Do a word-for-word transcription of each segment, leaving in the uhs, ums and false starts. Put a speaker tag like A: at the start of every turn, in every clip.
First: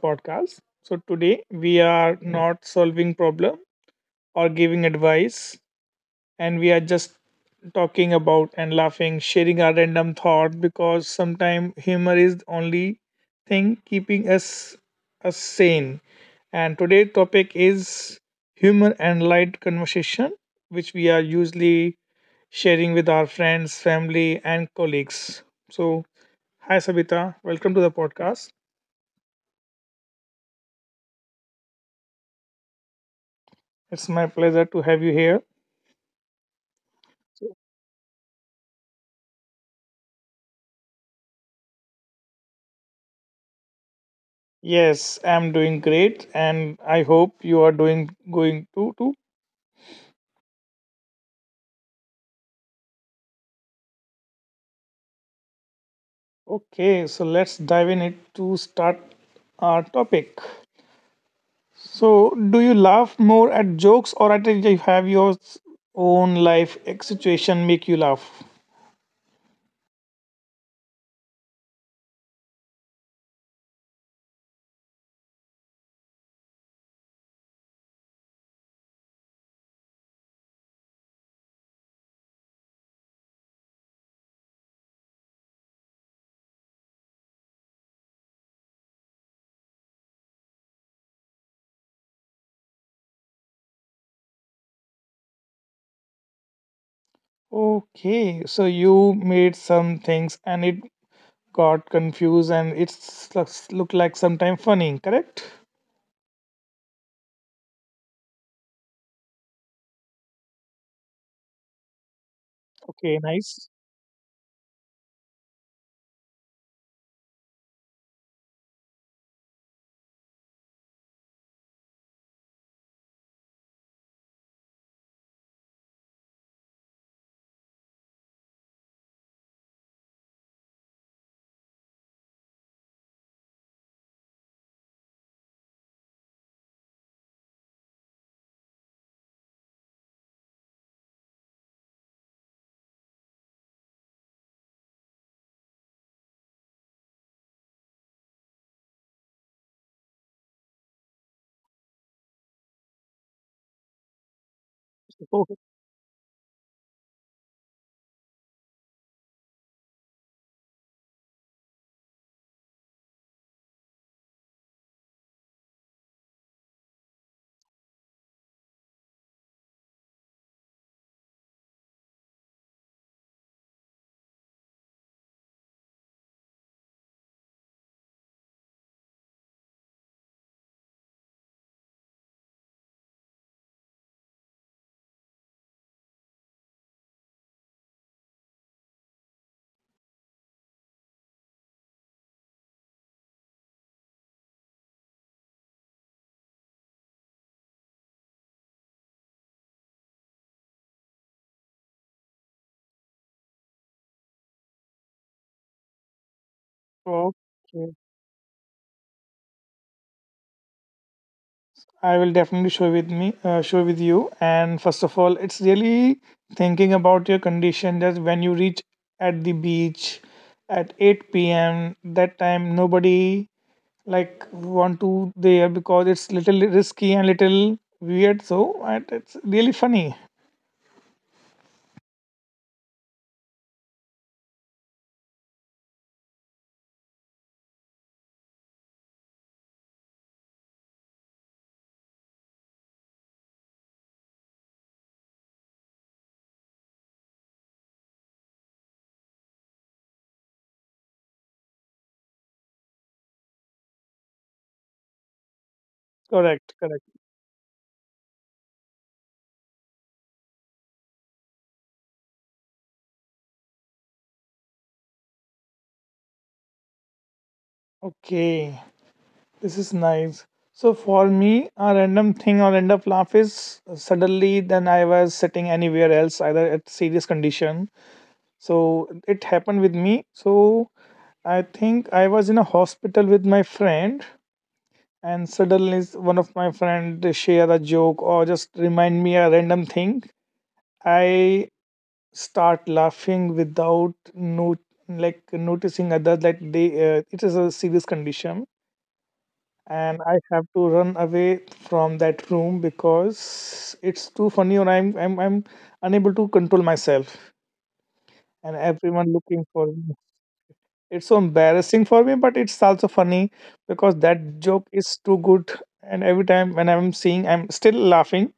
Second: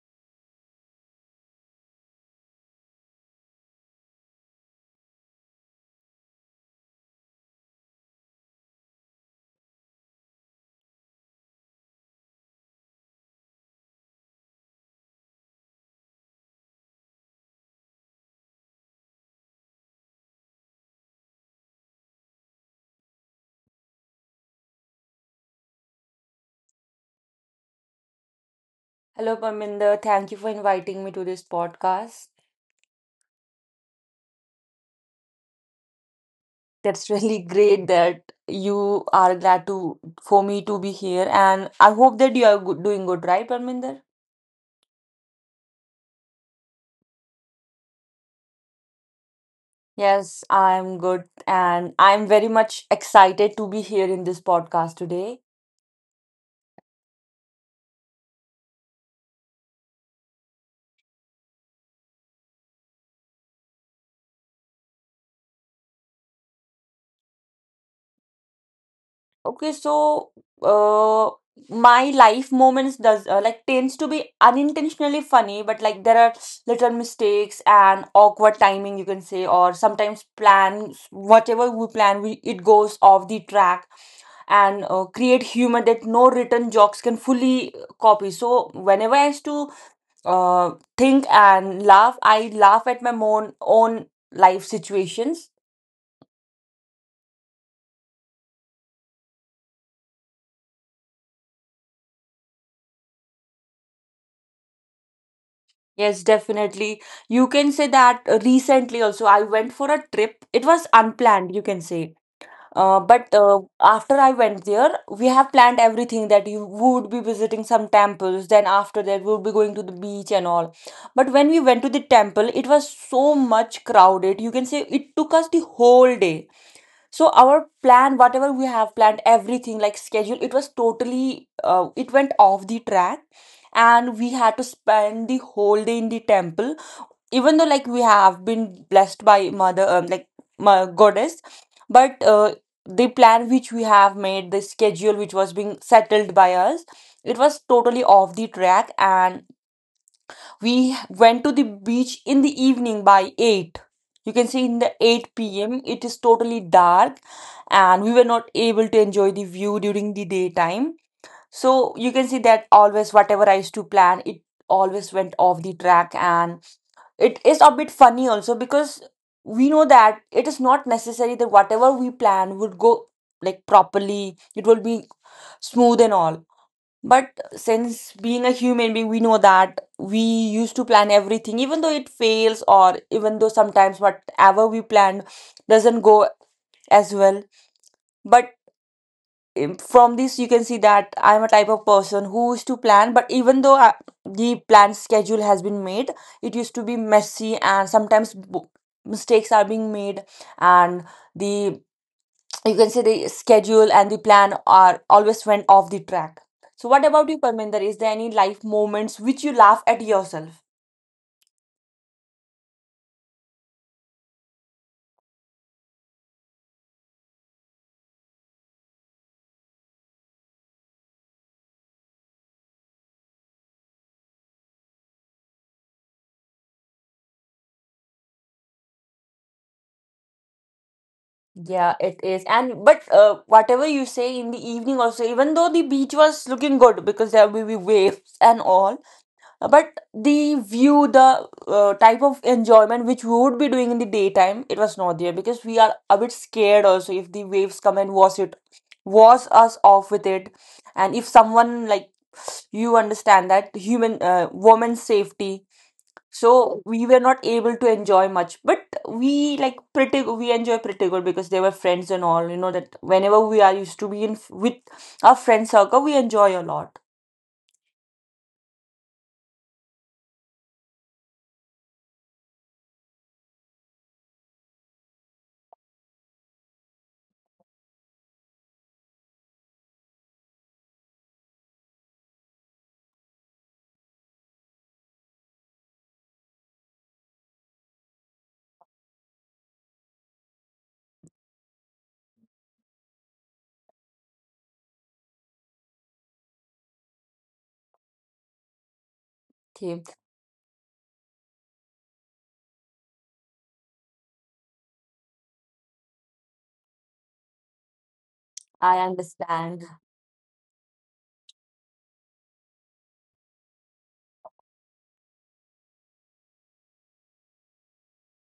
A: podcast. So, today we are not solving problem or giving advice, and we are just talking about and laughing, sharing our random thought because sometimes humor is the only thing keeping us us sane. And today's topic is humor and light conversation, which we are usually sharing with our friends, family, and colleagues. So, hi Sabita, welcome to the podcast.
B: Hello, Parminder. Thank you for inviting me to this podcast.
A: It's my pleasure to have you here.
B: That's really great that you are glad to for me to be here, and I hope that you are good, doing good, right, Parminder?
A: Yes, I'm doing great and I hope you are doing going too too.
B: Yes, I'm good, and I'm very much excited to be here in this podcast today.
A: Okay, so let's dive in it to start our topic. So, do you laugh more at jokes or at if you have your own life ex- situation make you laugh?
B: Okay, so uh, my life moments does uh, like tends to be unintentionally funny, but like there are little mistakes and awkward timing you can say, or sometimes plans whatever we plan, we it goes off the track and uh, create humor that no written jokes can fully copy. So whenever I used to uh, think and laugh, I laugh at my own own life situations.
A: Okay, so you made some things and it got confused and it's looks- look like sometime funny, correct?
B: Yes, definitely. You can say that uh, recently also I went for a trip. It was unplanned, you can say. Uh, but
A: Okay,
B: uh,
A: nice.
B: after I went there, we have planned everything that you would be visiting some temples, then after that, we'll be going to the beach and all. But when we went to the temple, it was so much crowded. You can say it took us the whole day, so our plan whatever we have planned everything like schedule, it was totally uh, it went off the track, and we had to spend the whole day in the temple, even though like we have been blessed by mother um, like my goddess, but uh, the plan which we have made, the schedule which was being settled by us, it was totally off the track, and we went to the beach in the evening by eight. You can see in the 8 pm it is totally dark, and we were not able to enjoy the view during the daytime. So you can see that always whatever I used to plan it always went off the track, and it is a bit funny also, because we know that it is not necessary that whatever we plan would go like properly, it will be smooth and all. But since being a human being, we know that we used to plan everything, even though it fails, or even though sometimes whatever we planned doesn't go as well. But um, from this, you can see that I'm a type of person who used to plan, but even though uh, the planned schedule has been made, it used to be messy, and sometimes bo- mistakes are being made, and the you can say the schedule and the plan are always went off the track. So what about you, Parminder?
A: Okay.
B: Is there any life moments which you laugh at yourself?
A: I will definitely show with me, uh, show with you. And first of all, it's really thinking about your condition that when you reach at the beach at eight p m. That time nobody like want to there because it's little risky and little weird. So and it's really funny.
B: Yeah, it is. And but uh, whatever you say in the evening also, even though the beach was looking good because there will be waves and all, but the view, the uh, type of enjoyment which we would be doing in the daytime, it was not there because we are a bit scared also if the waves come and wash it wash us off with it, and if someone like you understand that human uh, woman's safety,
A: Correct.
B: so
A: Correct.
B: we were not able to enjoy much. But we like pretty we enjoy pretty good because they were friends and all. You know that whenever we are used to be in with our friend circle, we enjoy a lot.
A: Okay. This is nice. So for me, a random thing I'll end up laugh is uh, suddenly then I was sitting anywhere else, either at serious condition so it happened with me so I think I was in a hospital with my friend and suddenly s- one of my friend share a joke or just remind me a random thing I start laughing without no like noticing others that they uh, it is a serious condition
B: Okay,
A: and I have to run away from that room because it's too funny or i'm i'm, I'm unable to control myself and
B: I
A: everyone looking
B: understand.
A: for me. It's so embarrassing for me, but it's also funny because that joke is too good. And every time when I'm seeing, I'm still laughing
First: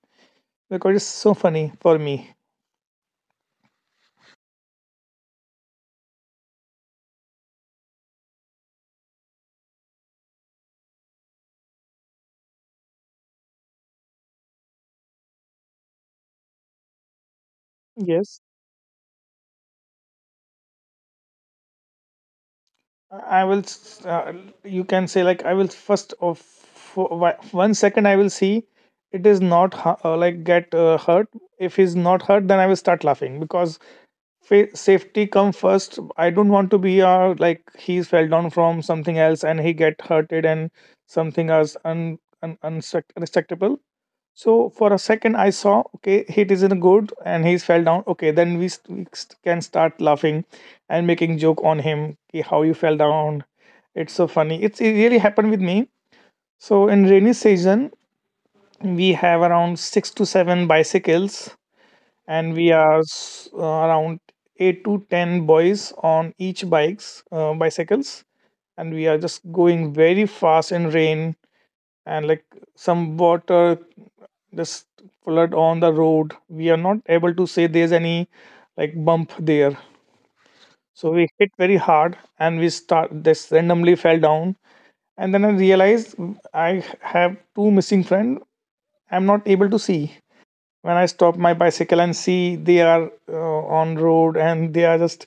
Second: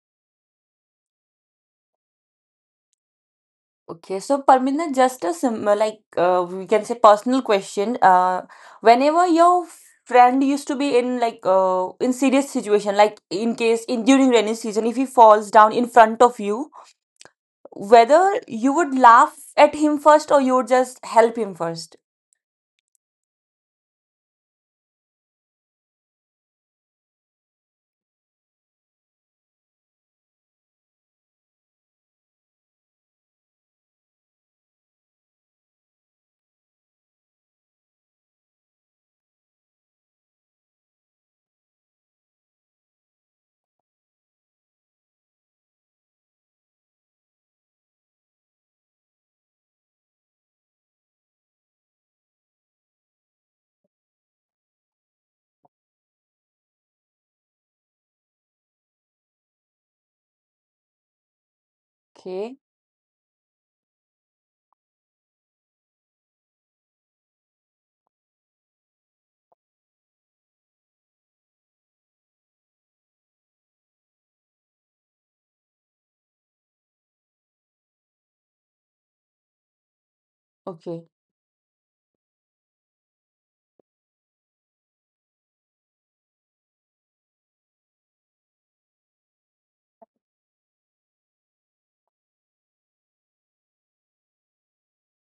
A: because it's so funny for me.
B: Okay, so Parminder, just a sim uh, like uh, we can say personal question. Uh, whenever your friend used to be in like uh, in serious situation, like in case in during rainy season, if he falls down in front of you, whether
A: Yes.
B: you would laugh at him first, or you would just help him first.
A: I will. S- Uh, you can say like I will first of for whi- one second I will see it is not hu- uh, like get uh, hurt. If he's not hurt, then I will start laughing because fa- safety come first. I don't want to be uh, like he's fell down from something else and he get hurted and something else un, un, unacceptable. So for a second, I saw, okay, he is isn't good, and he fell down. Okay, then we, st- we st- can start laughing and making joke on him. "Ki, how you fell down? It's so funny. It's it really happened with me. So in rainy season, we have around six to seven bicycles, and
B: Okay,
A: we are s- uh, around eight to ten boys on each bikes, uh, bicycles, and we are just going very fast in rain and like some water this flood on the road we are not able to say there's any like bump there
B: okay.
A: so we hit very hard and we start this randomly fell down and then I realized I have two missing friend I'm not able to see when I stop my bicycle and see they are uh, on road and they are just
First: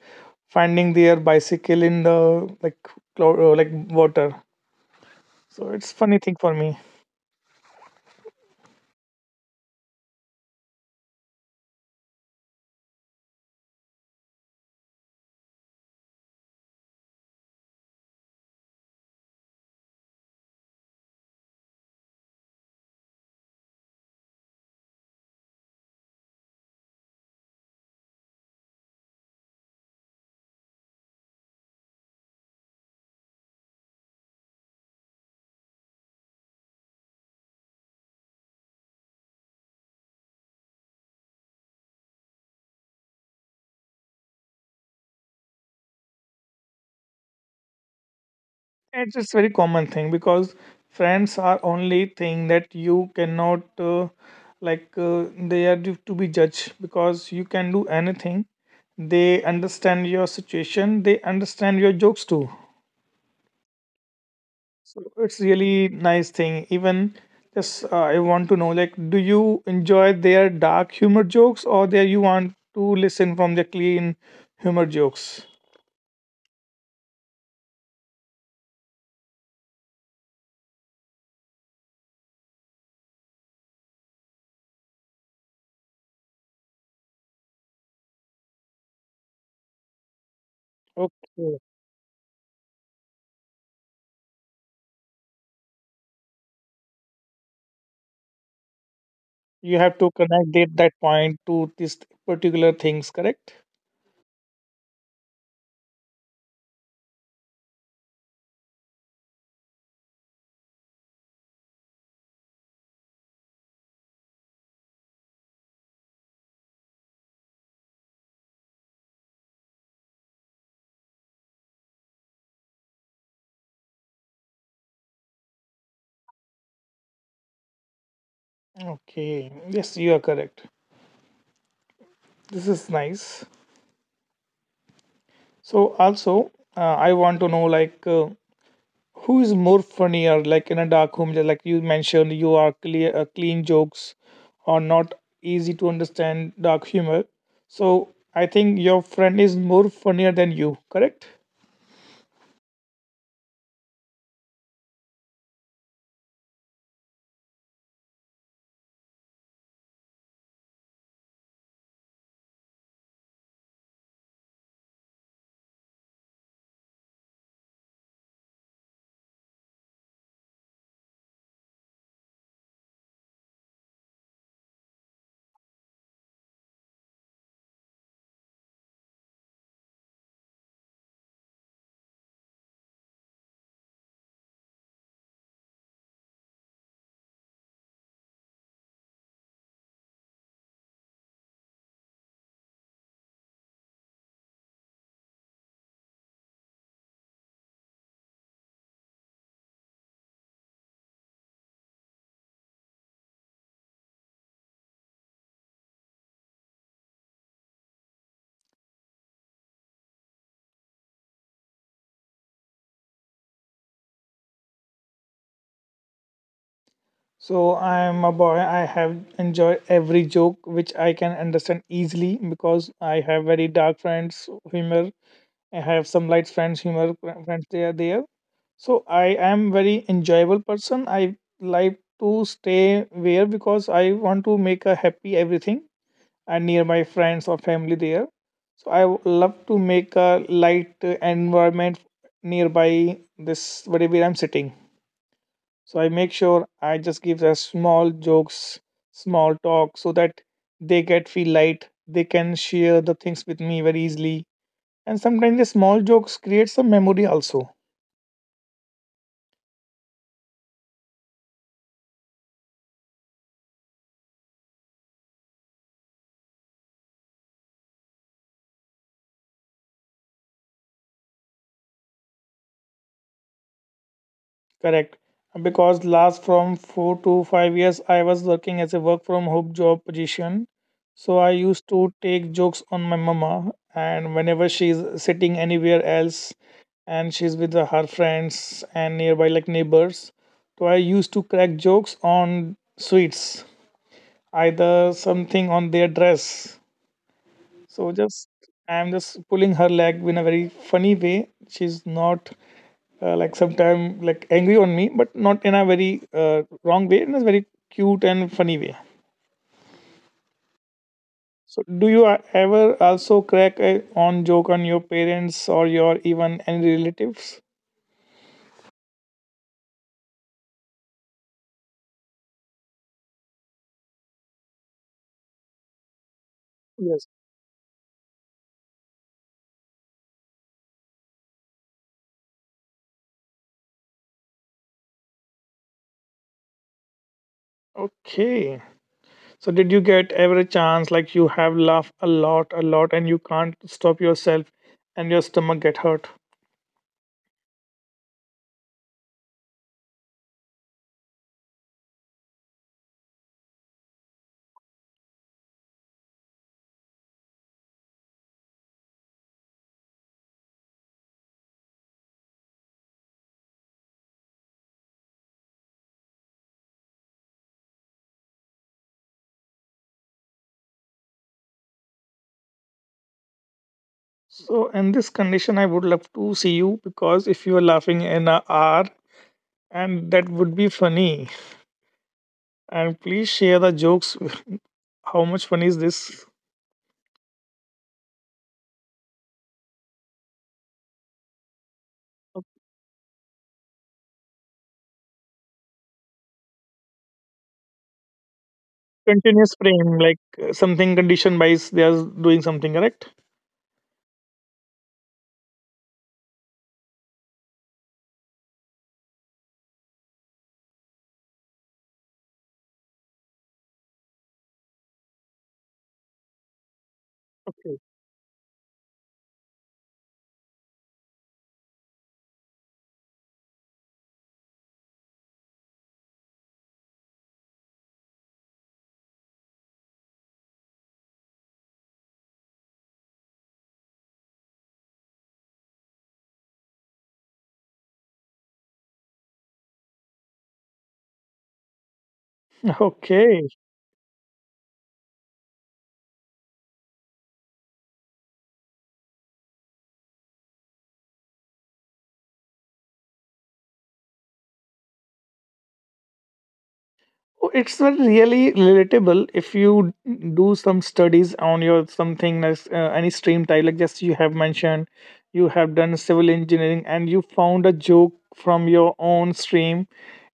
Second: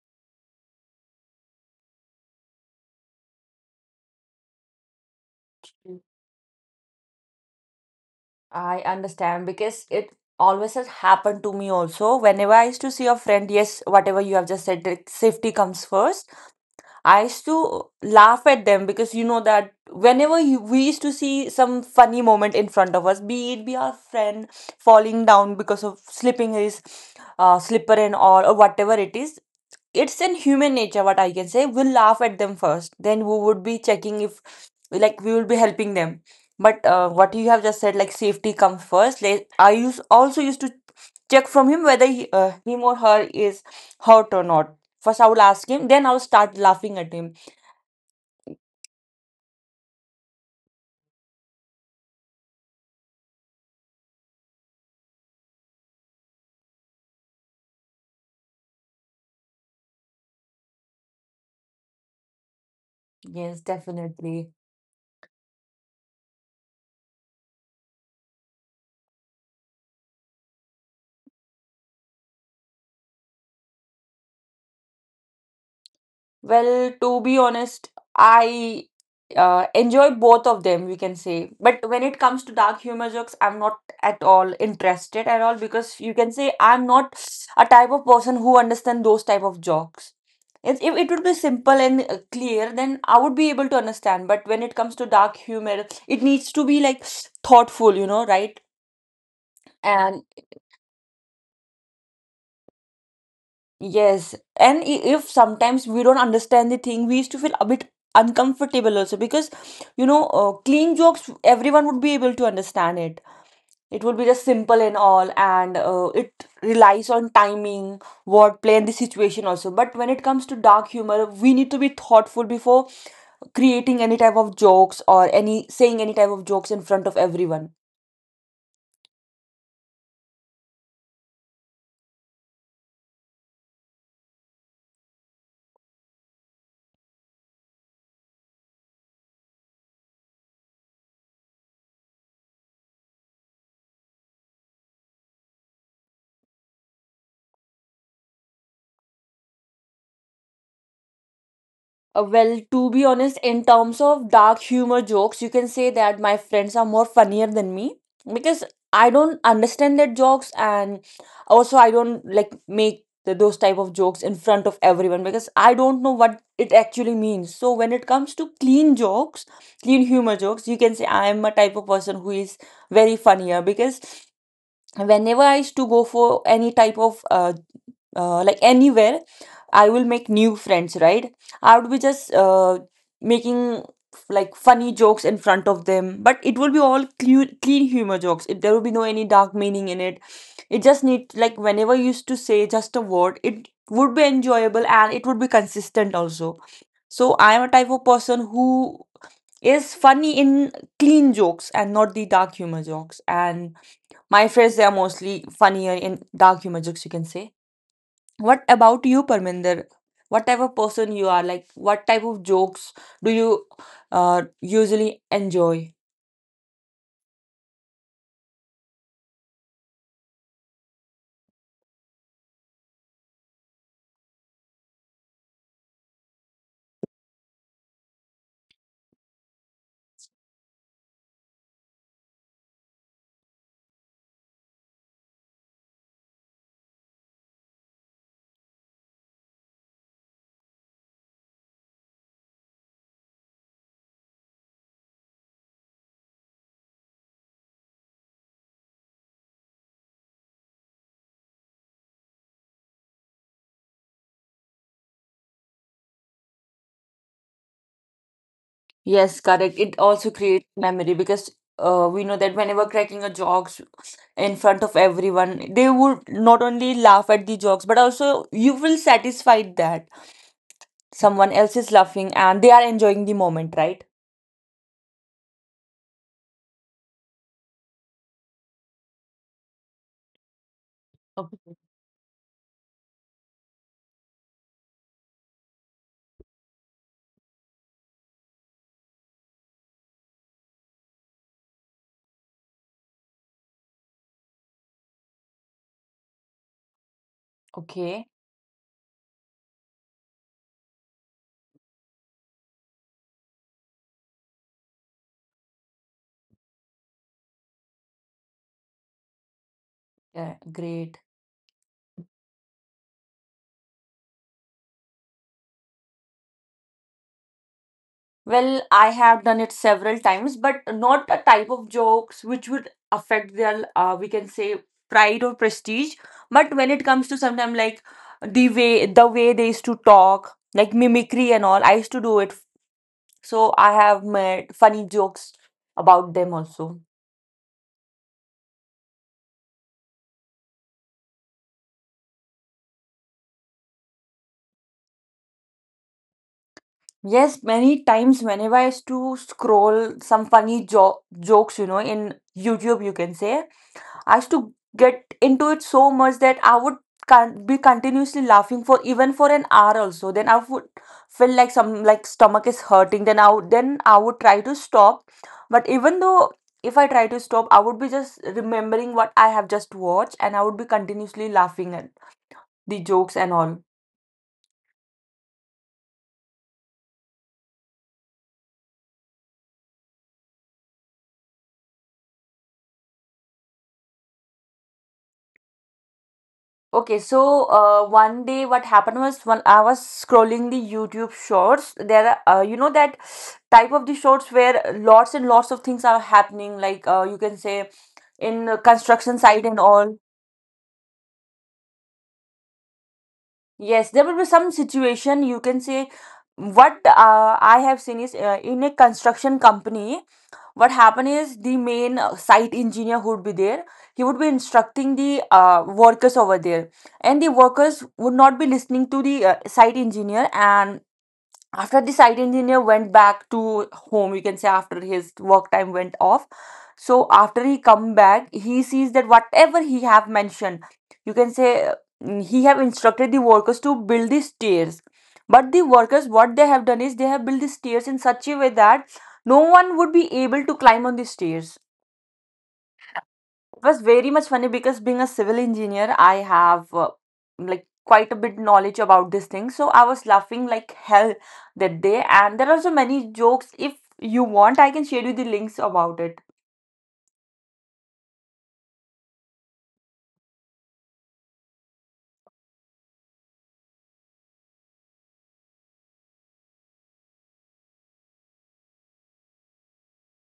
A: finding their bicycle in the like clo- uh, like water so it's
B: Mm.
A: funny thing for me.
B: I understand because it always has happened to me also. Whenever I used to see a friend, yes, whatever you have just said, that safety comes first. I used to laugh at them because you know that whenever you, we used to see some funny moment in front of us, be it be our friend falling down because of slipping his uh, slipper and all or whatever it is, it's in human nature, what I can say, we'll laugh at them first, then we would be checking if like we will be helping them. But uh, what you have just said like safety comes first, like, I use also used to check from him whether he, uh, him or her is hurt or not. First I will ask him, then I'll start laughing at him.
A: It's it's very common thing because friends are only thing that you cannot uh, like uh, they are due to be judged because you can do anything. They understand your situation. They understand your jokes too.
B: Yes, definitely.
A: So it's really nice thing. Even just uh, I want to know like, do you enjoy their dark humor jokes or there you want to listen from the clean humor jokes?
B: Well, to be honest, I uh, enjoy both of them, we can say. But when it comes to dark humor jokes, I'm not at all interested at all, because you can say I'm not a type of person who understand those type of jokes. If if it would be
A: Okay,
B: simple and uh, clear, then I would be able to understand. But when it comes to dark humor, it needs to be like thoughtful, you know, right?
A: you have to
B: And
A: connect that that point to this particular things, correct?
B: yes, and i- if sometimes we don't understand the thing, we used to feel a bit uncomfortable also, because you know, uh, clean jokes everyone would be able to understand it. It would be just simple and all, and uh, it relies on timing, wordplay, and the situation also. But when it comes to dark humor, we need to be thoughtful before creating any type of jokes, or any saying any type of jokes in front of everyone.
A: Okay, yes, you are correct. This is nice. So also, uh, I want to know like uh, who is more funnier, like in a dark room, like you mentioned, you are clear, uh, clean jokes or not easy to understand dark humor. So I think your friend is more funnier than you, correct?
B: Uh, well, to be honest, in terms of dark humor jokes, you can say that my friends are more funnier than me, because I don't understand their jokes, and also I don't like make the, those type of jokes in front of everyone because I don't know what it actually means. So when it comes to clean jokes, clean humor jokes, you can say I am a type of person who is very funnier, because whenever I used to go for any type of uh, uh, like anywhere, I will make new friends, right? I would be just uh, making like funny jokes in front of them, but it will be all clean, clean humor jokes. It, there will be no any dark meaning in it. It just need like whenever you used to say just a word, it would be enjoyable and it would be consistent also. So I am a type of person who is funny in clean jokes and not the dark humor jokes, and my friends, they are mostly funnier in dark humor jokes, you can say. What about you, Parminder? What type of person you are? Like, what type of jokes do you uh, usually enjoy?
A: So I am a boy. I have enjoyed every joke which I can understand easily because I have very dark friends humor. I have some light friends, humor fr- friends. They are there. So I am very enjoyable person. I like to stay where because I want to make a happy everything and near my friends or family there. So I w- love to make a light uh, environment nearby this whatever I'm sitting. So I make sure I just give a small jokes, small talk so that they get feel light. They can share the things with me very easily and sometimes the small jokes create some memory also
B: Yes, correct. It also creates memory because uh, we know that whenever cracking a jokes in front of everyone, they would not only laugh at the jokes, but also you will satisfied that someone else is laughing and they are enjoying the moment, right?
A: correct because last from four to five years I was working as a work from home job position so I
B: Okay.
A: used to take jokes on my mama and whenever she's sitting anywhere else and she's with her friends and nearby like neighbors so I used to crack jokes on sweets either something on their dress so
B: Okay.
A: just I'm just pulling her leg in a very funny way she's not uh, like sometime like angry on me but not in a very uh, wrong way in a very cute and funny way
B: Yeah, great.
A: so do you uh, ever also crack a on joke on your parents or your even any relatives
B: Well, I have done it several times, but not a type of jokes which would affect their, uh, we can say, pride or prestige. But when it
A: yes
B: comes to sometimes like the way the way they used to talk, like mimicry and all, I used to do it. So I have made funny jokes about them also.
A: okay so did you get ever a chance like you have laughed a lot, a lot and you can't stop yourself and your stomach get hurt
B: Yes, many times whenever I used to scroll some funny jo- jokes, you know, in YouTube, you can say, I used to get into it so much that I would can be continuously laughing for even for an hour also. Then I would feel like some like stomach is hurting. Then I would, then I would try to stop. But even though if I try to stop, I would be just remembering what I have just watched, and I would be continuously laughing at the jokes and all.
A: so in this condition I would love to see you because if you are laughing in a hour and that would be funny. And please share the jokes. How much fun is this?
B: Okay, so uh, one day what happened was when I was scrolling the YouTube shorts, there are, uh, you know that type of the shorts where lots and lots of things are happening, like uh, you can say in the construction site
A: Continuous
B: and all.
A: frame, like uh, something conditioned by s- they are doing something, correct?
B: Yes, there will be some situation, you can say. What uh, I have seen is uh, in a construction company, what happened is the main uh, site engineer who would be there, he would be instructing the uh, workers over there, and the
A: Okay.
B: workers would not be listening to the uh, site engineer. And after the site engineer went back to home, you can say, after his work time went off, so after he come back, he sees that whatever he have mentioned, you can say, uh, he have instructed the workers to build the stairs, but the workers what they have done is they have built the stairs in such a way that no one would be able to climb on the stairs.
A: Okay.
B: It was very much funny because being a civil engineer, I have uh, like quite a bit knowledge about this thing. So I was laughing like hell that day, and there are so many jokes. If you want, I can share you the links about it.
A: It's not really relatable if you do some studies on your something as, uh, any stream type like just you have mentioned you have done civil engineering and you found a joke from your own stream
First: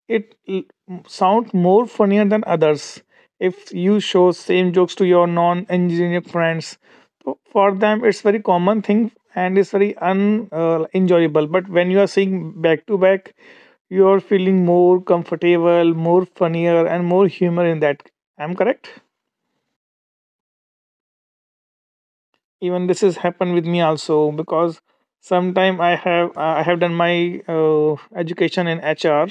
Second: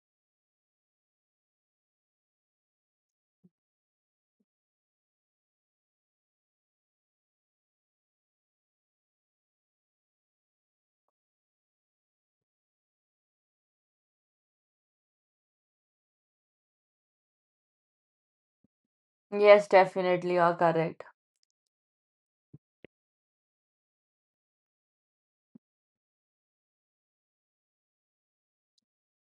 A: it l- m- sound more funnier than others if you show same jokes to your non-engineer friends so for them it's very common thing and it's very un uh, enjoyable but when you are seeing back to back you're feeling more comfortable, more funnier, and more humor in that. I'm correct.
B: Yes, definitely, you are correct.
A: Even this has happened with me also because sometime I have uh, I have done my uh, education in H R.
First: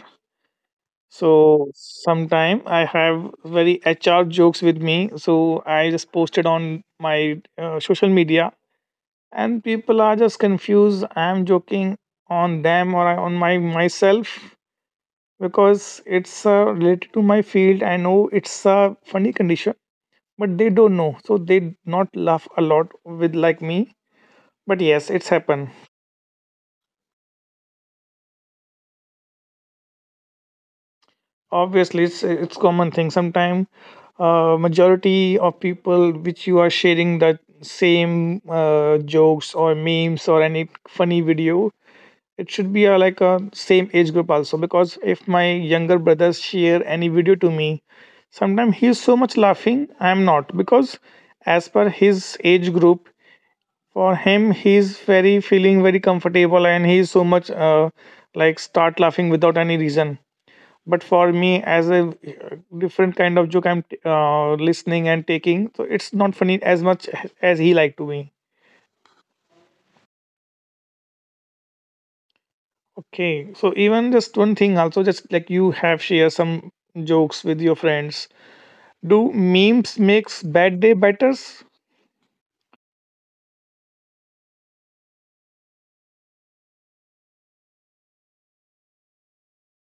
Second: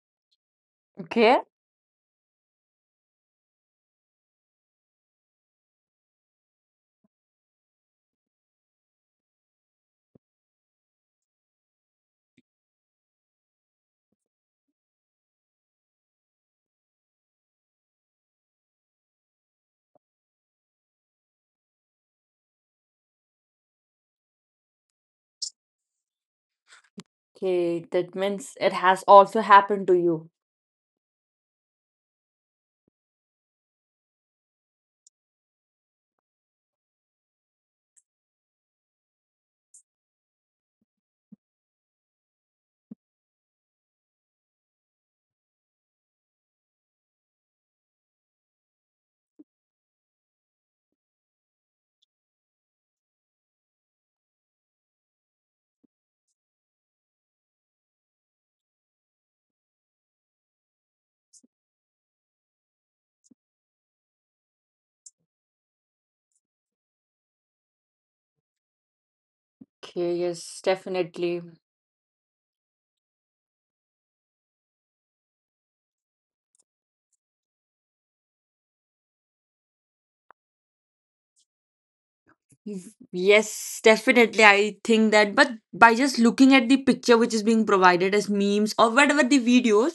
B: Okay.
A: So sometime I have very H R jokes with me. So I just posted on my uh, social media, and people are just confused. I'm joking on them or on my myself because it's uh, related to my field. I know it's a funny condition, but they don't know, so they not laugh a lot with like me. But yes, it's happened.
B: Okay, that means it has also happened to you.
A: Obviously, it's it's common thing. Sometime uh, majority of people which you are sharing that same uh, jokes or memes or any funny video, it should be a, like a same age group also because if my younger brothers share any video to me, sometimes he's so much laughing, I'm not because as per his age group, for him he's very feeling very comfortable and he's so much uh, like start laughing without any reason. But for me, as a uh, different kind of joke I'm uh, listening and taking, so it's not funny as much as he like to be.
B: Okay, yes, definitely.
A: Okay, so even just one thing, also just like you have share some jokes with your friends. Do memes makes bad day better?
B: Yes, yes, definitely. I think that, but by just looking at the picture which is being provided as memes or whatever the videos,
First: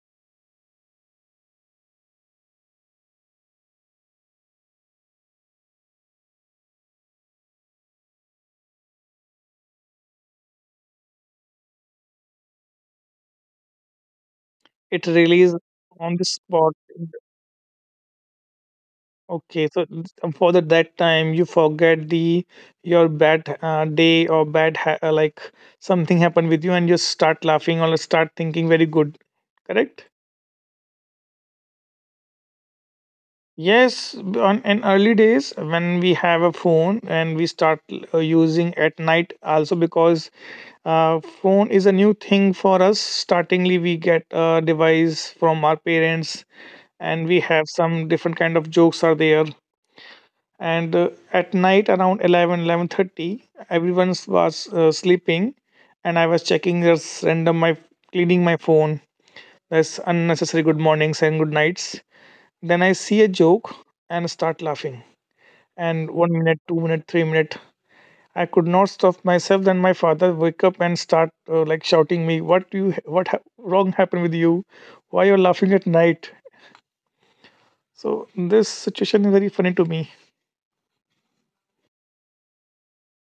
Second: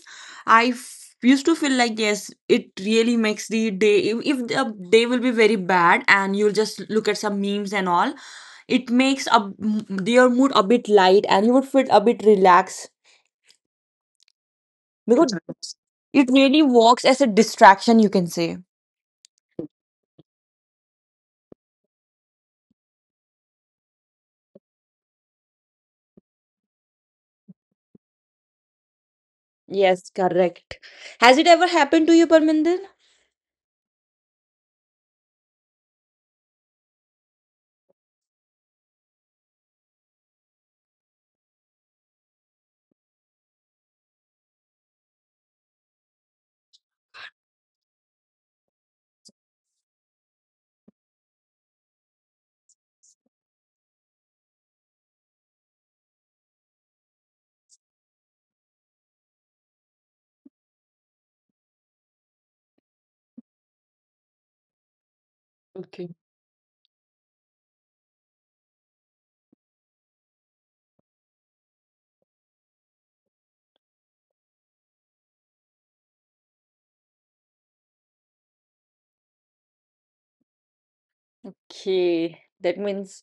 B: I f- used to feel like, yes, it really makes the day. If, if the day will be very bad and you'll just look at some memes and all, it makes a, your mood a bit light and you would feel a bit relaxed
A: It
B: because
A: release on the
B: it really
A: spot.
B: works as a distraction, you can say.
A: Okay, so for the, that time you forget the your bad uh, day or bad ha- uh, like something happened with you and you start laughing or start thinking very good. Correct?
B: Yes, correct. Has it ever happened to you, Parminder?
A: Yes, b- on in early days when we have a phone and we start uh, using at night also because uh, phone is a new thing for us. Startingly, we get a device from our parents and we have some different kind of jokes are there. And uh, at night around eleven, eleven thirty, eleven thirty, everyone was uh, sleeping and I was checking this random, my cleaning my phone. That's unnecessary good mornings and good nights. Then I see a joke and start laughing and
B: Okay.
A: one minute, two minute, three minute. I could not stop myself. Then my father wake up and start uh, like shouting me, "What you? What ha- wrong happened with you? Why you're laughing at night?" So this situation is very funny to me.
B: Okay, that means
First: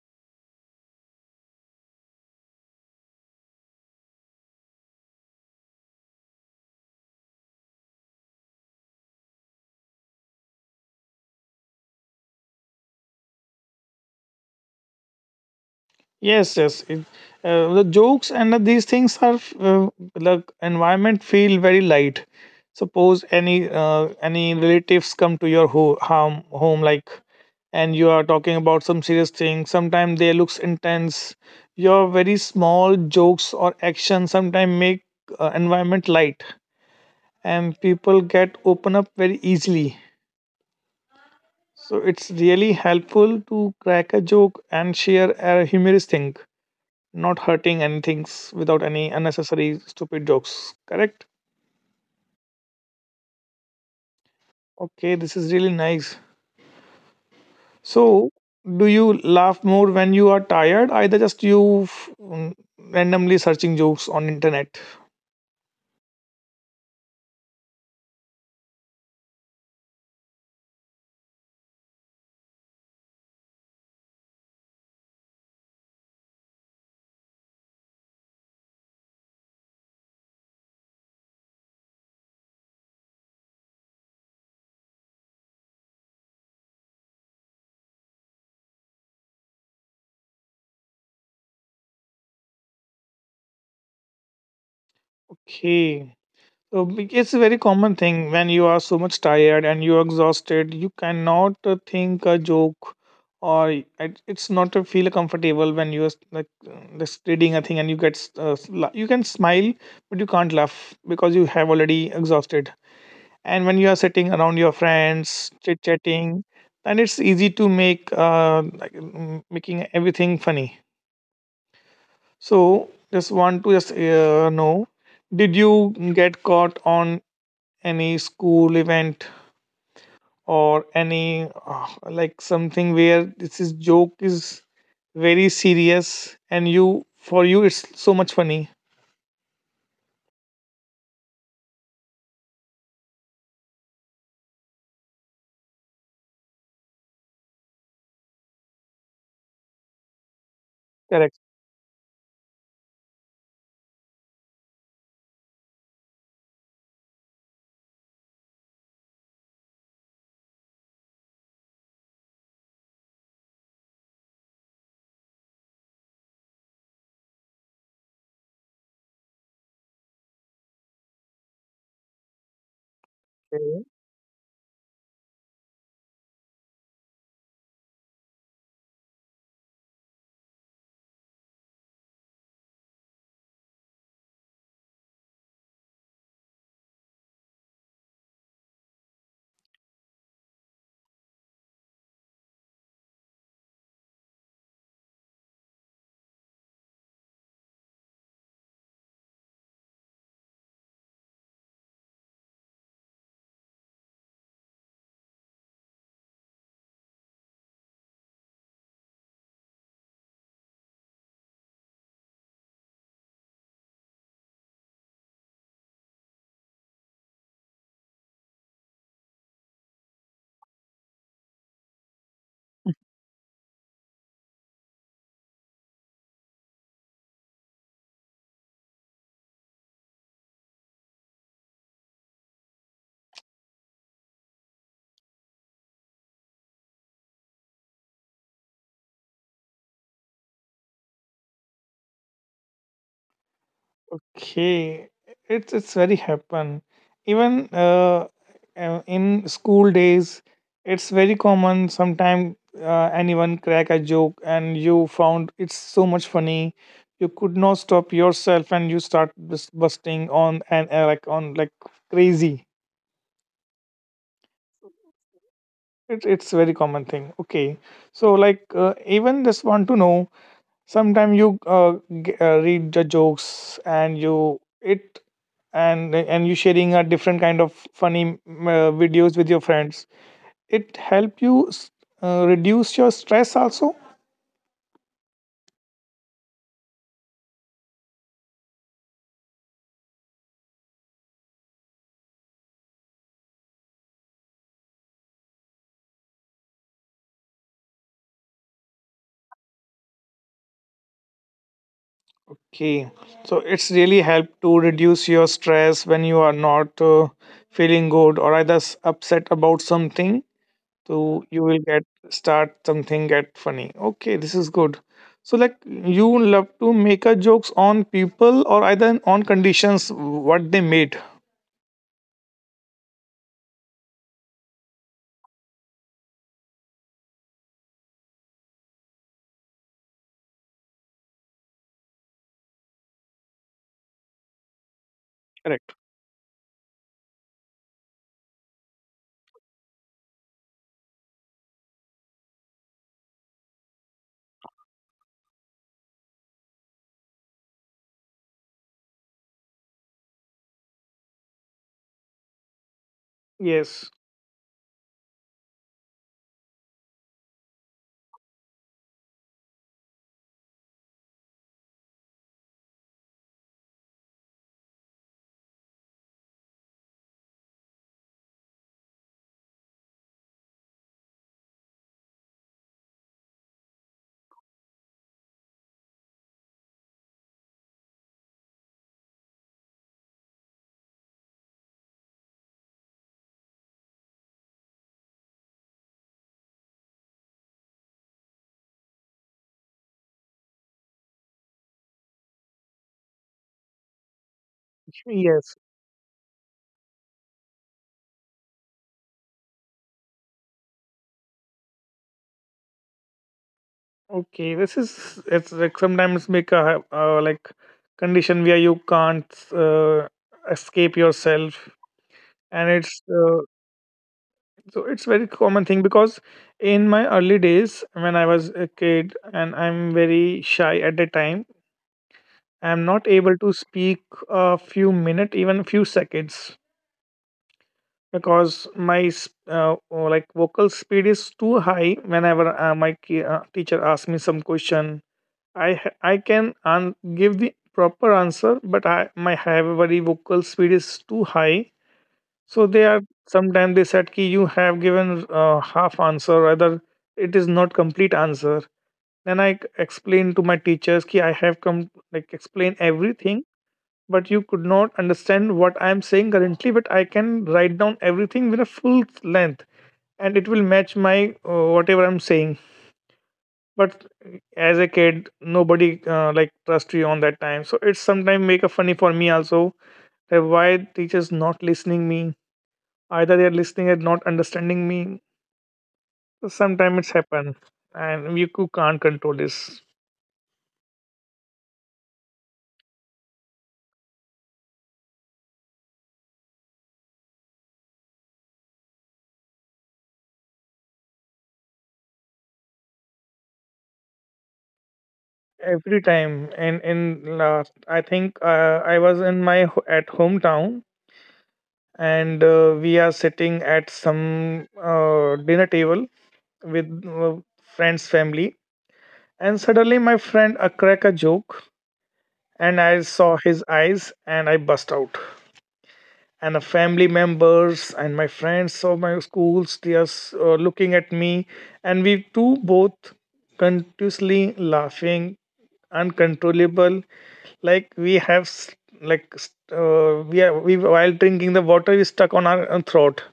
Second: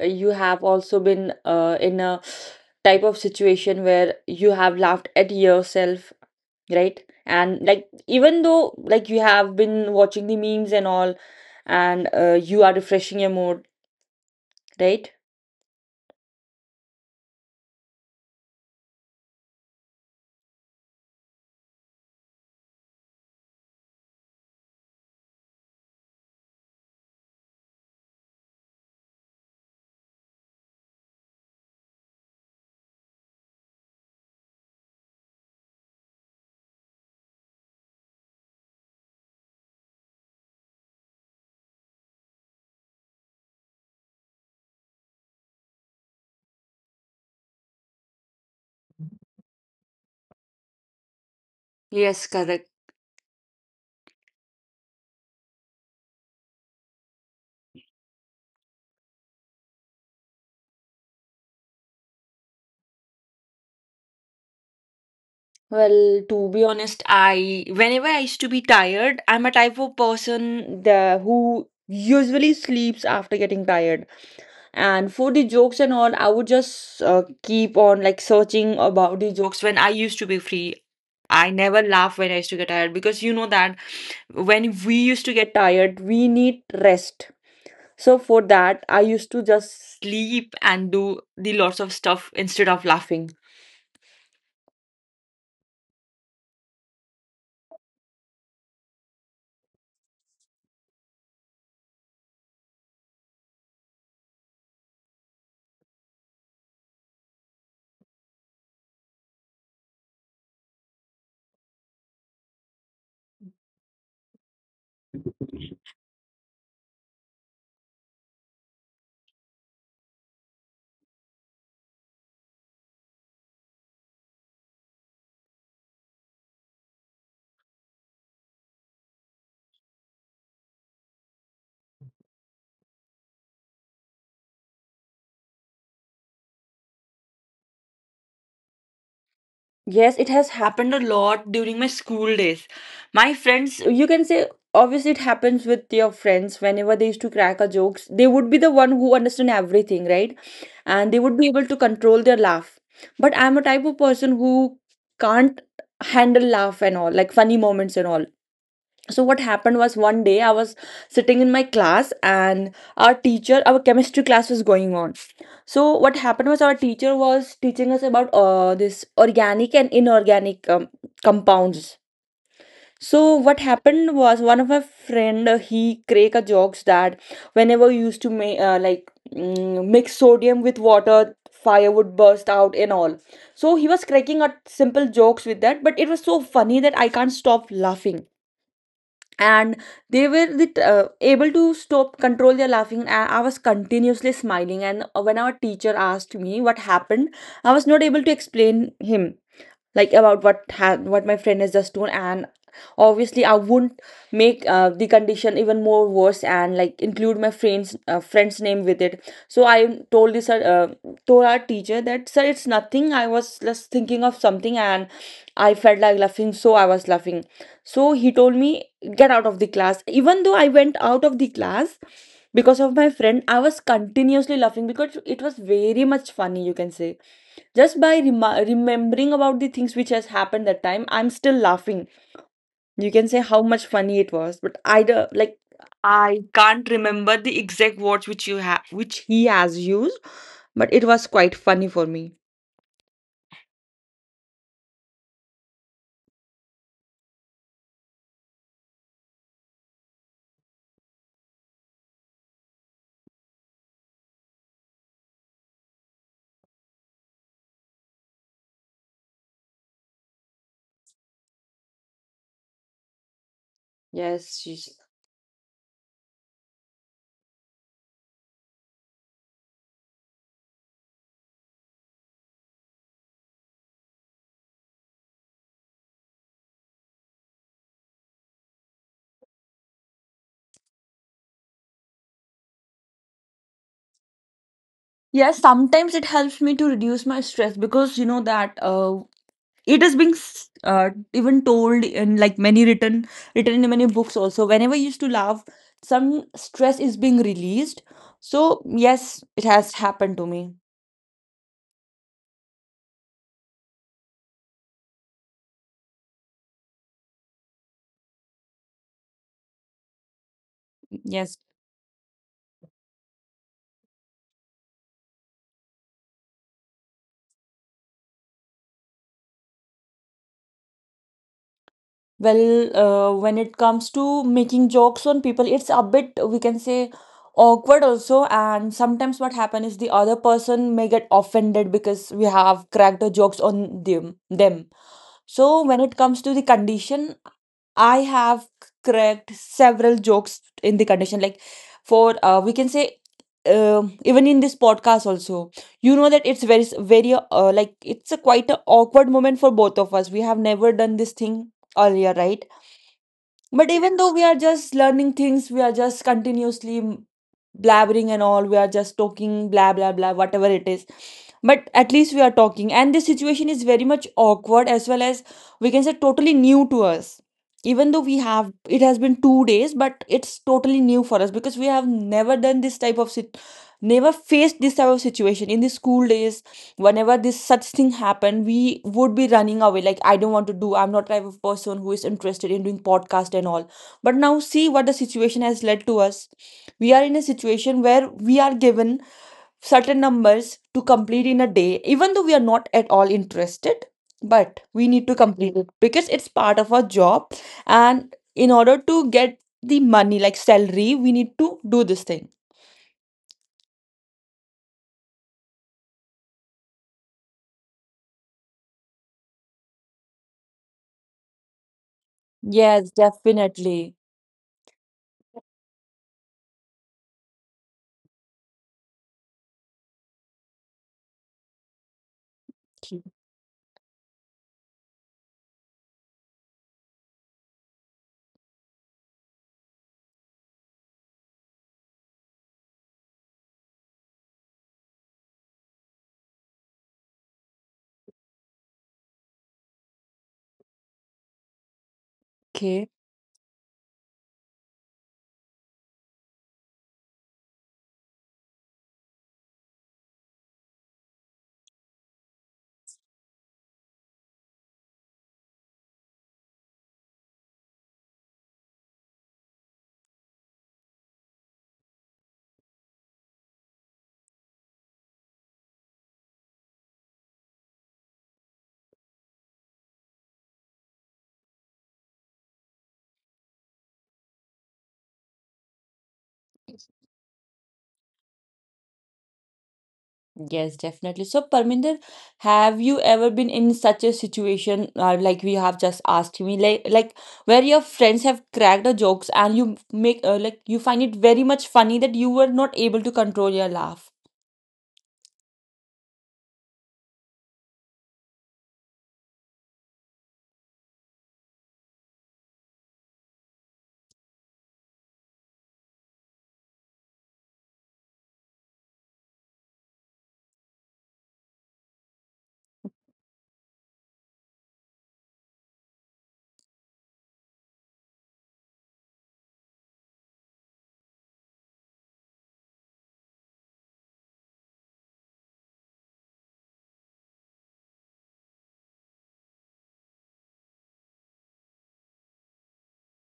B: uh, you have also been uh, in a type of situation where you have laughed at yourself, right? And like, even though like you have been watching the memes and all, and uh, you are refreshing your mood, right?
A: Yes, yes. It, uh, the jokes and these things are uh, the environment feel very light. Suppose any uh, any relatives come to your ho- home, home like, and you are talking about some serious thing. Sometimes they looks intense. Your very small jokes or actions sometimes make uh, environment light, and people get open up very easily. So it's really helpful to crack a joke and share a humorous thing, not hurting anything's, without any unnecessary stupid jokes, correct?
B: Yes, correct.
A: Okay, this is really nice. So do you laugh more when you are tired, either just you f- mm, randomly searching jokes on internet?
B: Well, to be honest, I whenever I used to be tired, I'm a type of person the who usually sleeps after getting tired. And for the jokes and all, I would just uh, keep on like searching about the jokes when I used to be free. I never laugh when I used to get tired because you know that when we used to get tired we need rest. So for that, I used to just sleep and do the lots of stuff instead of laughing.
A: Okay, So be- it's a very common thing. When you are so much tired and you're exhausted, you cannot uh, think a joke, or it- it's not to feel comfortable when you're like, uh, just reading a thing and you get s- uh, s- la- you can smile but you can't laugh because you have already exhausted. And when you are sitting around your friends chit chatting, then it's easy to make, uh, like, mm, making everything funny. So just want to just uh, know, did you get caught on any school event or any, uh, like, something where this is joke is very serious and you, for you, it's so much funny?
B: Yes, it has happened a lot during my school days. My friends, you can say, obviously, it happens with your friends whenever they used to crack a jokes. They would be the one who understand everything, right? And they would
A: Correct.
B: be able to control their laugh. But I'm a type of person who can't handle laugh and all, like funny moments and all. So what happened was one day I was sitting in my class and our teacher our chemistry class was going on. So what happened was our teacher was teaching us about uh, this organic and inorganic um, compounds. So what happened was one of my friend uh, he cracked a jokes that whenever you used to make uh, like mm, mix sodium with water. Fire would burst out and all. So he was cracking a simple jokes with that, but it was so funny that I can't stop laughing. And they were the, uh, able to stop control their laughing, and I was continuously smiling. And when our teacher asked me what happened, I was not able to explain him, like, about what ha- what my friend has just done. And obviously I wouldn't make uh, the condition even more worse, and like include my friend's uh, friend's name with it. So I told this uh, told our teacher that sir it's nothing, I was just thinking of something, and I felt like laughing so I was laughing. So he told me get out of the class. Even though I went out of the class, because of my friend I was continuously laughing because it was very much funny, you can say. Just by rema remembering about the things which has happened that time, I'm still laughing. You can say how much funny it was, but I do, like, I can't remember the exact words which you have which he has used, but it was quite funny for me.
A: Okay, it's it's very happen even uh, uh, in school days. It's very common. Sometimes uh, anyone crack a joke and you found it's so much funny, you could not stop yourself and you start bus- busting on and, uh, like on like crazy.
B: Yes, she's-
A: It's it's very common thing. Okay, so like, uh, even just want to know. Sometimes you uh, g- uh, read the jokes and you it and and you sharing a different kind of funny, mm, uh, videos with your friends. It help you s- uh, reduce your stress also.
B: Yes, sometimes it helps me to reduce my stress because you know that uh, it is being s- uh, even told in like many written written in many books also. Whenever you used to laugh, some stress is being released. So yes, it has happened to me.
A: Okay, so it's really help to reduce your stress when you are not, uh, feeling good, or either s- upset about something. So
B: Yes.
A: you will get start something get funny. Okay, this is good. So, like, you love to make a jokes on people or either on conditions what they made?
B: Well, uh, when it comes to making jokes on people, it's a bit, we can say, awkward also. And sometimes what happen is the other person may get offended because we have cracked the jokes on them them. So
A: Correct.
B: when it comes to the condition, I have cracked several jokes in the condition. Like, for uh, we can say, um even in this podcast also, you know that it's very very uh, like it's a quite a awkward moment for both of us. We have never done this thing earlier, right? But
A: Yes.
B: even though we are just learning things, we are just continuously blabbering and all, we are just talking blah blah blah whatever it is. But at least we are talking, and this situation is very much awkward as well as, we can say, totally new to us. Even though we have it has been two days, but it's totally new for us because we have never done this type of sit never faced this type of situation in the school days. Whenever this such thing happened, we would be running away like I don't want to do. I'm not type of person who is interested in doing podcast and all. But now see what the situation has led to us. We are in a situation where we are given certain numbers to complete in a day even though we are not at all interested, but we need to
A: Yes.
B: complete it because it's part of our job. And in order to get the money like salary we need to do this thing
A: Okay, this is, it's like sometimes make a, uh, like condition where you can't, uh, escape yourself, and
B: yes,
A: it's uh,
B: definitely.
A: so it's very common thing. Because in my early days when I was a kid, and I'm very shy at the time, I'm not able to speak a few minutes, even a few seconds, because my s- uh, oh, like, vocal speed is too high. Whenever uh, my ki- uh, teacher asks me some question, I ha- I can an- give the proper answer, but I my have very vocal speed is too high. So they
B: Okay.
A: are sometimes, they said ki you have given, uh, half answer, rather it is not complete answer. Then I explained to my teachers ki I have come, like, explain everything, but you could not understand what I am saying currently. But I can write down everything with a full length and it will match my, uh, whatever I'm saying. But as a kid, nobody, uh, like trust you on that time. So it's sometimes make a funny for me also, that why teachers not listening me. Either they are listening and not understanding me. Sometimes it's happen and you cou- can't control this.
B: Yes, definitely. So, Parminder, have you ever been in such a situation uh, like we have just asked me, like like where your friends have cracked the jokes and you make uh, like you find it very much funny that you were not able to control your laugh?
A: Every time. And in last I think, uh, I was in my ho- at hometown, and uh, we are sitting at some, uh, dinner table with, uh, friends family, and suddenly my friend, uh, crack a joke, and I saw his eyes and I bust out, and the family members and my friends of my schools, they are s- uh, looking at me, and we two both continuously laughing, uncontrollable. Like we have, s- like s- uh, we are we, while drinking the water, we stuck on our, uh, throat.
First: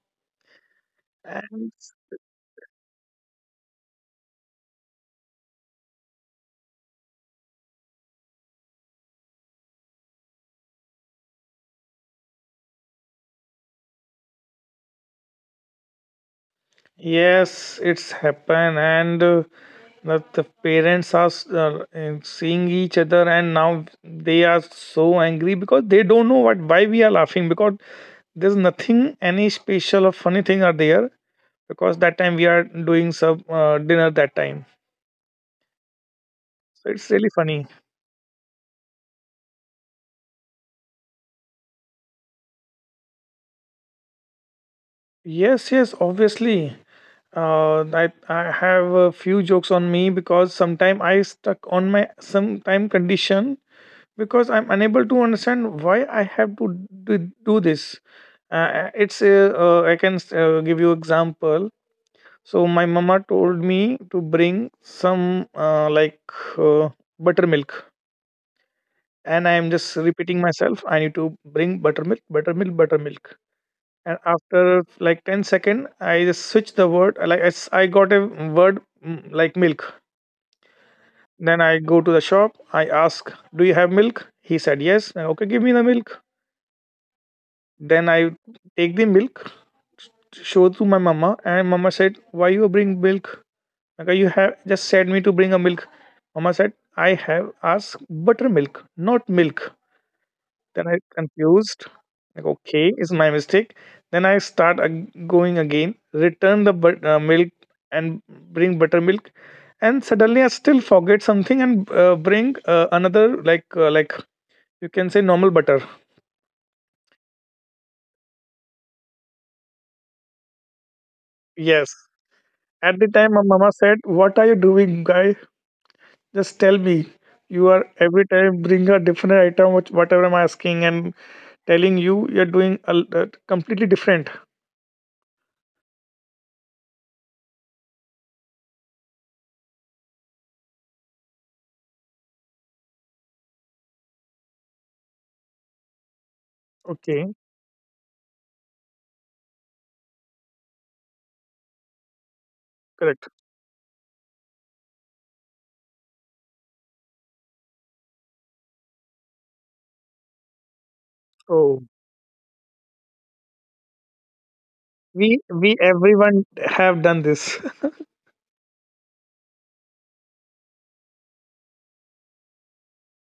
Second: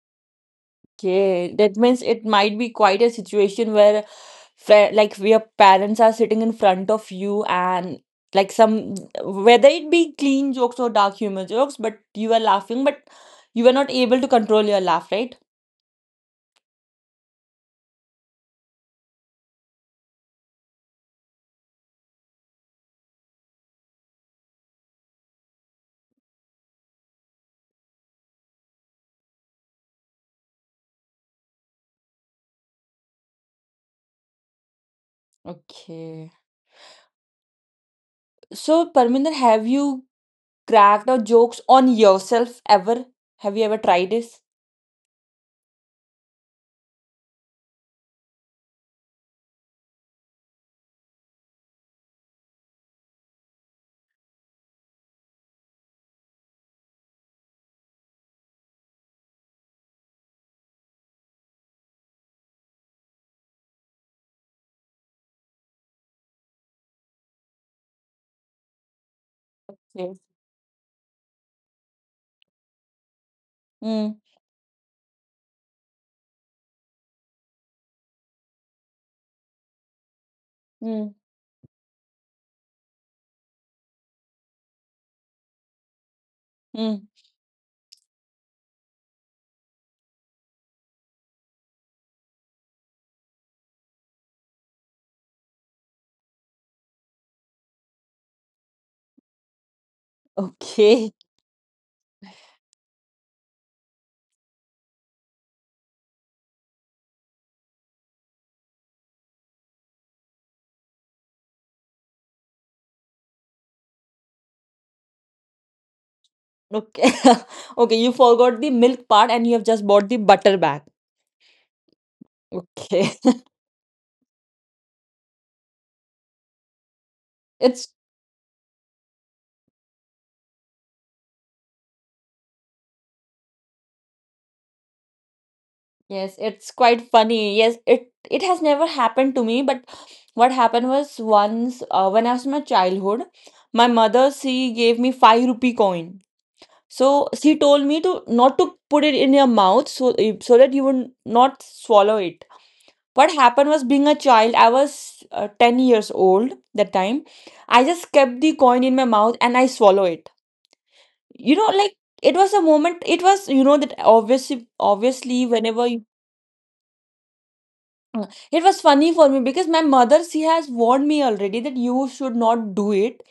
B: Okay, that means it might be quite a situation where, fa- like, your parents are sitting in front of you and, like, some whether it be clean jokes or dark humor jokes, but you are laughing, but you are not able to control your laugh, right?
A: Yes, it's happen, and uh, that the parents are s- uh, uh, seeing each other, and now they are so angry because they don't know what why we are laughing, because there's nothing any special or funny thing are there, because that time we are doing some, uh, dinner that time,
B: Okay.
A: so it's really funny.
B: So, Parminder, have you cracked out jokes on yourself ever? Have you ever tried this?
A: Yes, yes, obviously. Uh, I I have a few jokes on me because sometime I stuck on my sometime condition, because I'm unable to understand why I have to do, do this. Uh, it's uh, uh, I can, uh, give you example. So my mama told me to bring some, uh, like uh, buttermilk, and I am just
B: Yes.
A: repeating myself. I need to bring buttermilk, buttermilk, buttermilk.
B: Mm,
A: And after like ten second, I just switch the word. Like I, s- I got a word, mm, like milk.
B: mm,
A: Then I go to the shop. I ask, "Do you have milk?" He said, "Yes." "Uh, Okay, give me the milk."
B: mm.
A: Then I take the milk, show to my mama, and mama said, "Why you bring milk? Okay, you have just said me to bring a milk." Mama said, "I have asked buttermilk, not milk." Then I
B: Okay.
A: confused. Like, okay, it's my mistake. Then I start ag- going again, return the but- uh, milk, and bring buttermilk, and suddenly I still forget something and, uh, bring, uh, another, like uh, like you can say normal butter.
B: Okay. Okay, you forgot the milk part and you have just bought the butter bag.
A: Yes. At the
B: Okay.
A: time, my mama said, "What are you doing, guy? Just tell me. You are
B: It's
A: every time bring a different item, which whatever I'm asking and telling you, you're doing a, l- uh, completely different."
B: Yes, it's quite funny. Yes, it it has never happened to me, but what happened was once uh, when I was in my childhood, my mother she gave me five rupee coin. So
A: Okay,
B: she told me to not to put it in your mouth so eh, so that you would not swallow it.
A: correct.
B: What happened was being a child, I was uh, ten years old that time. I just kept the coin in my mouth and I swallow it. You know,
A: So
B: like it was a moment, it was, you know, that obviously,
A: we
B: obviously,
A: we
B: whenever
A: everyone have done this.
B: Uh, it was funny for me because my mother, she has warned me already that you should not do it.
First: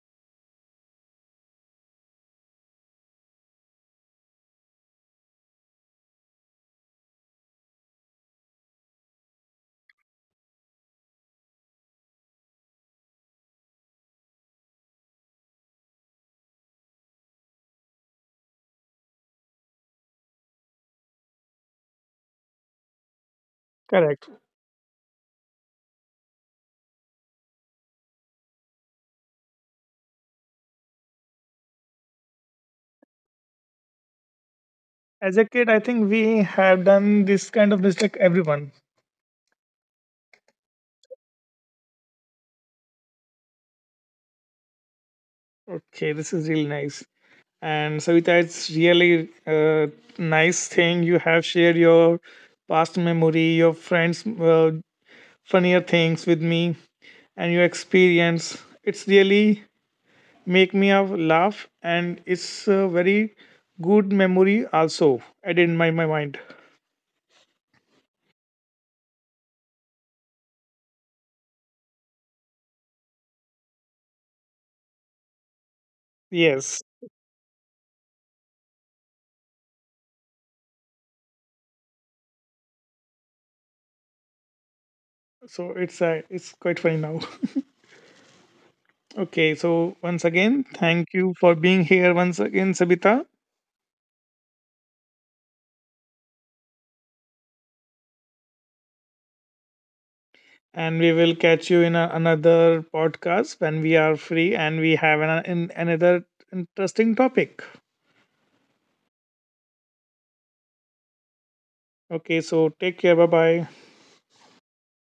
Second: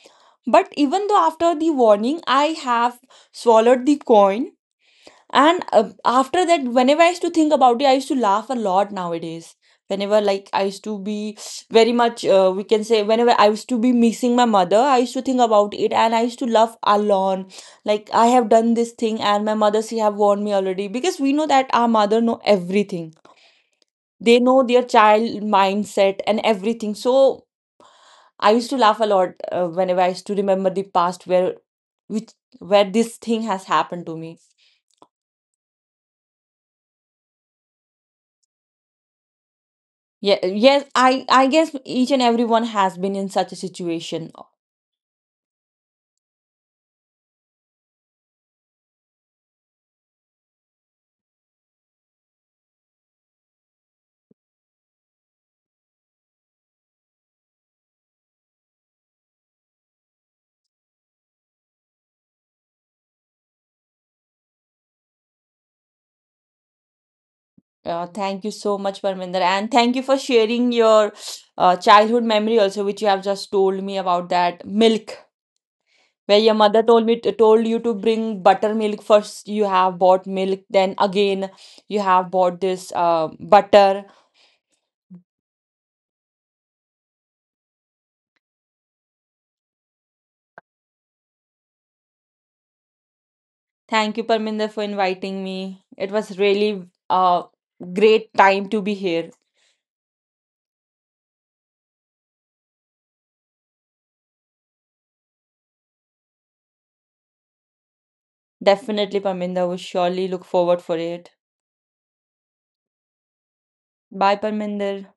B: But even though after the warning, I have swallowed the coin. And uh, after that, whenever I used to think about it, I used to laugh a lot nowadays. Whenever, like, I used to be very much, uh, we can say, whenever I used to be missing my mother, I used to think about it and I used to laugh a lot. Like, I have done this thing and my mother, she have warned me already because we know that our mother know everything.
A: Correct.
B: They know their child mindset and everything. So I used to laugh a lot uh, whenever I used to remember the past where which where this thing has happened to me.
A: As a kid, I think we have done this kind of mistake. Everyone.
B: Yeah, yes, i i guess each and everyone has been in such a situation.
A: Okay, this is really nice. And Savita, it's really, uh, nice thing you have shared your past memory, your friends', uh, funnier things with me, and your experience. It's really make me a laugh, and it's a very good memory also added in my, my mind.
B: Uh, thank you so much, Parminder, and thank you for sharing your uh, childhood memory also, which you have just told me about that milk, where your
A: Yes.
B: mother told me told you to bring buttermilk. First you have bought milk, then again you have bought this uh, butter.
A: So it's, uh, it's quite funny now. Okay, so once again, thank you for being here once again, Sabita.
B: Thank you, Parminder, for inviting me. It was really a great time to be here.
A: And we will catch you in a another podcast when we are free and we have an, an, another interesting topic.
B: Definitely, Parminder will surely look forward for it.
A: Okay, so take care. Bye bye.
B: Bye, Parminder.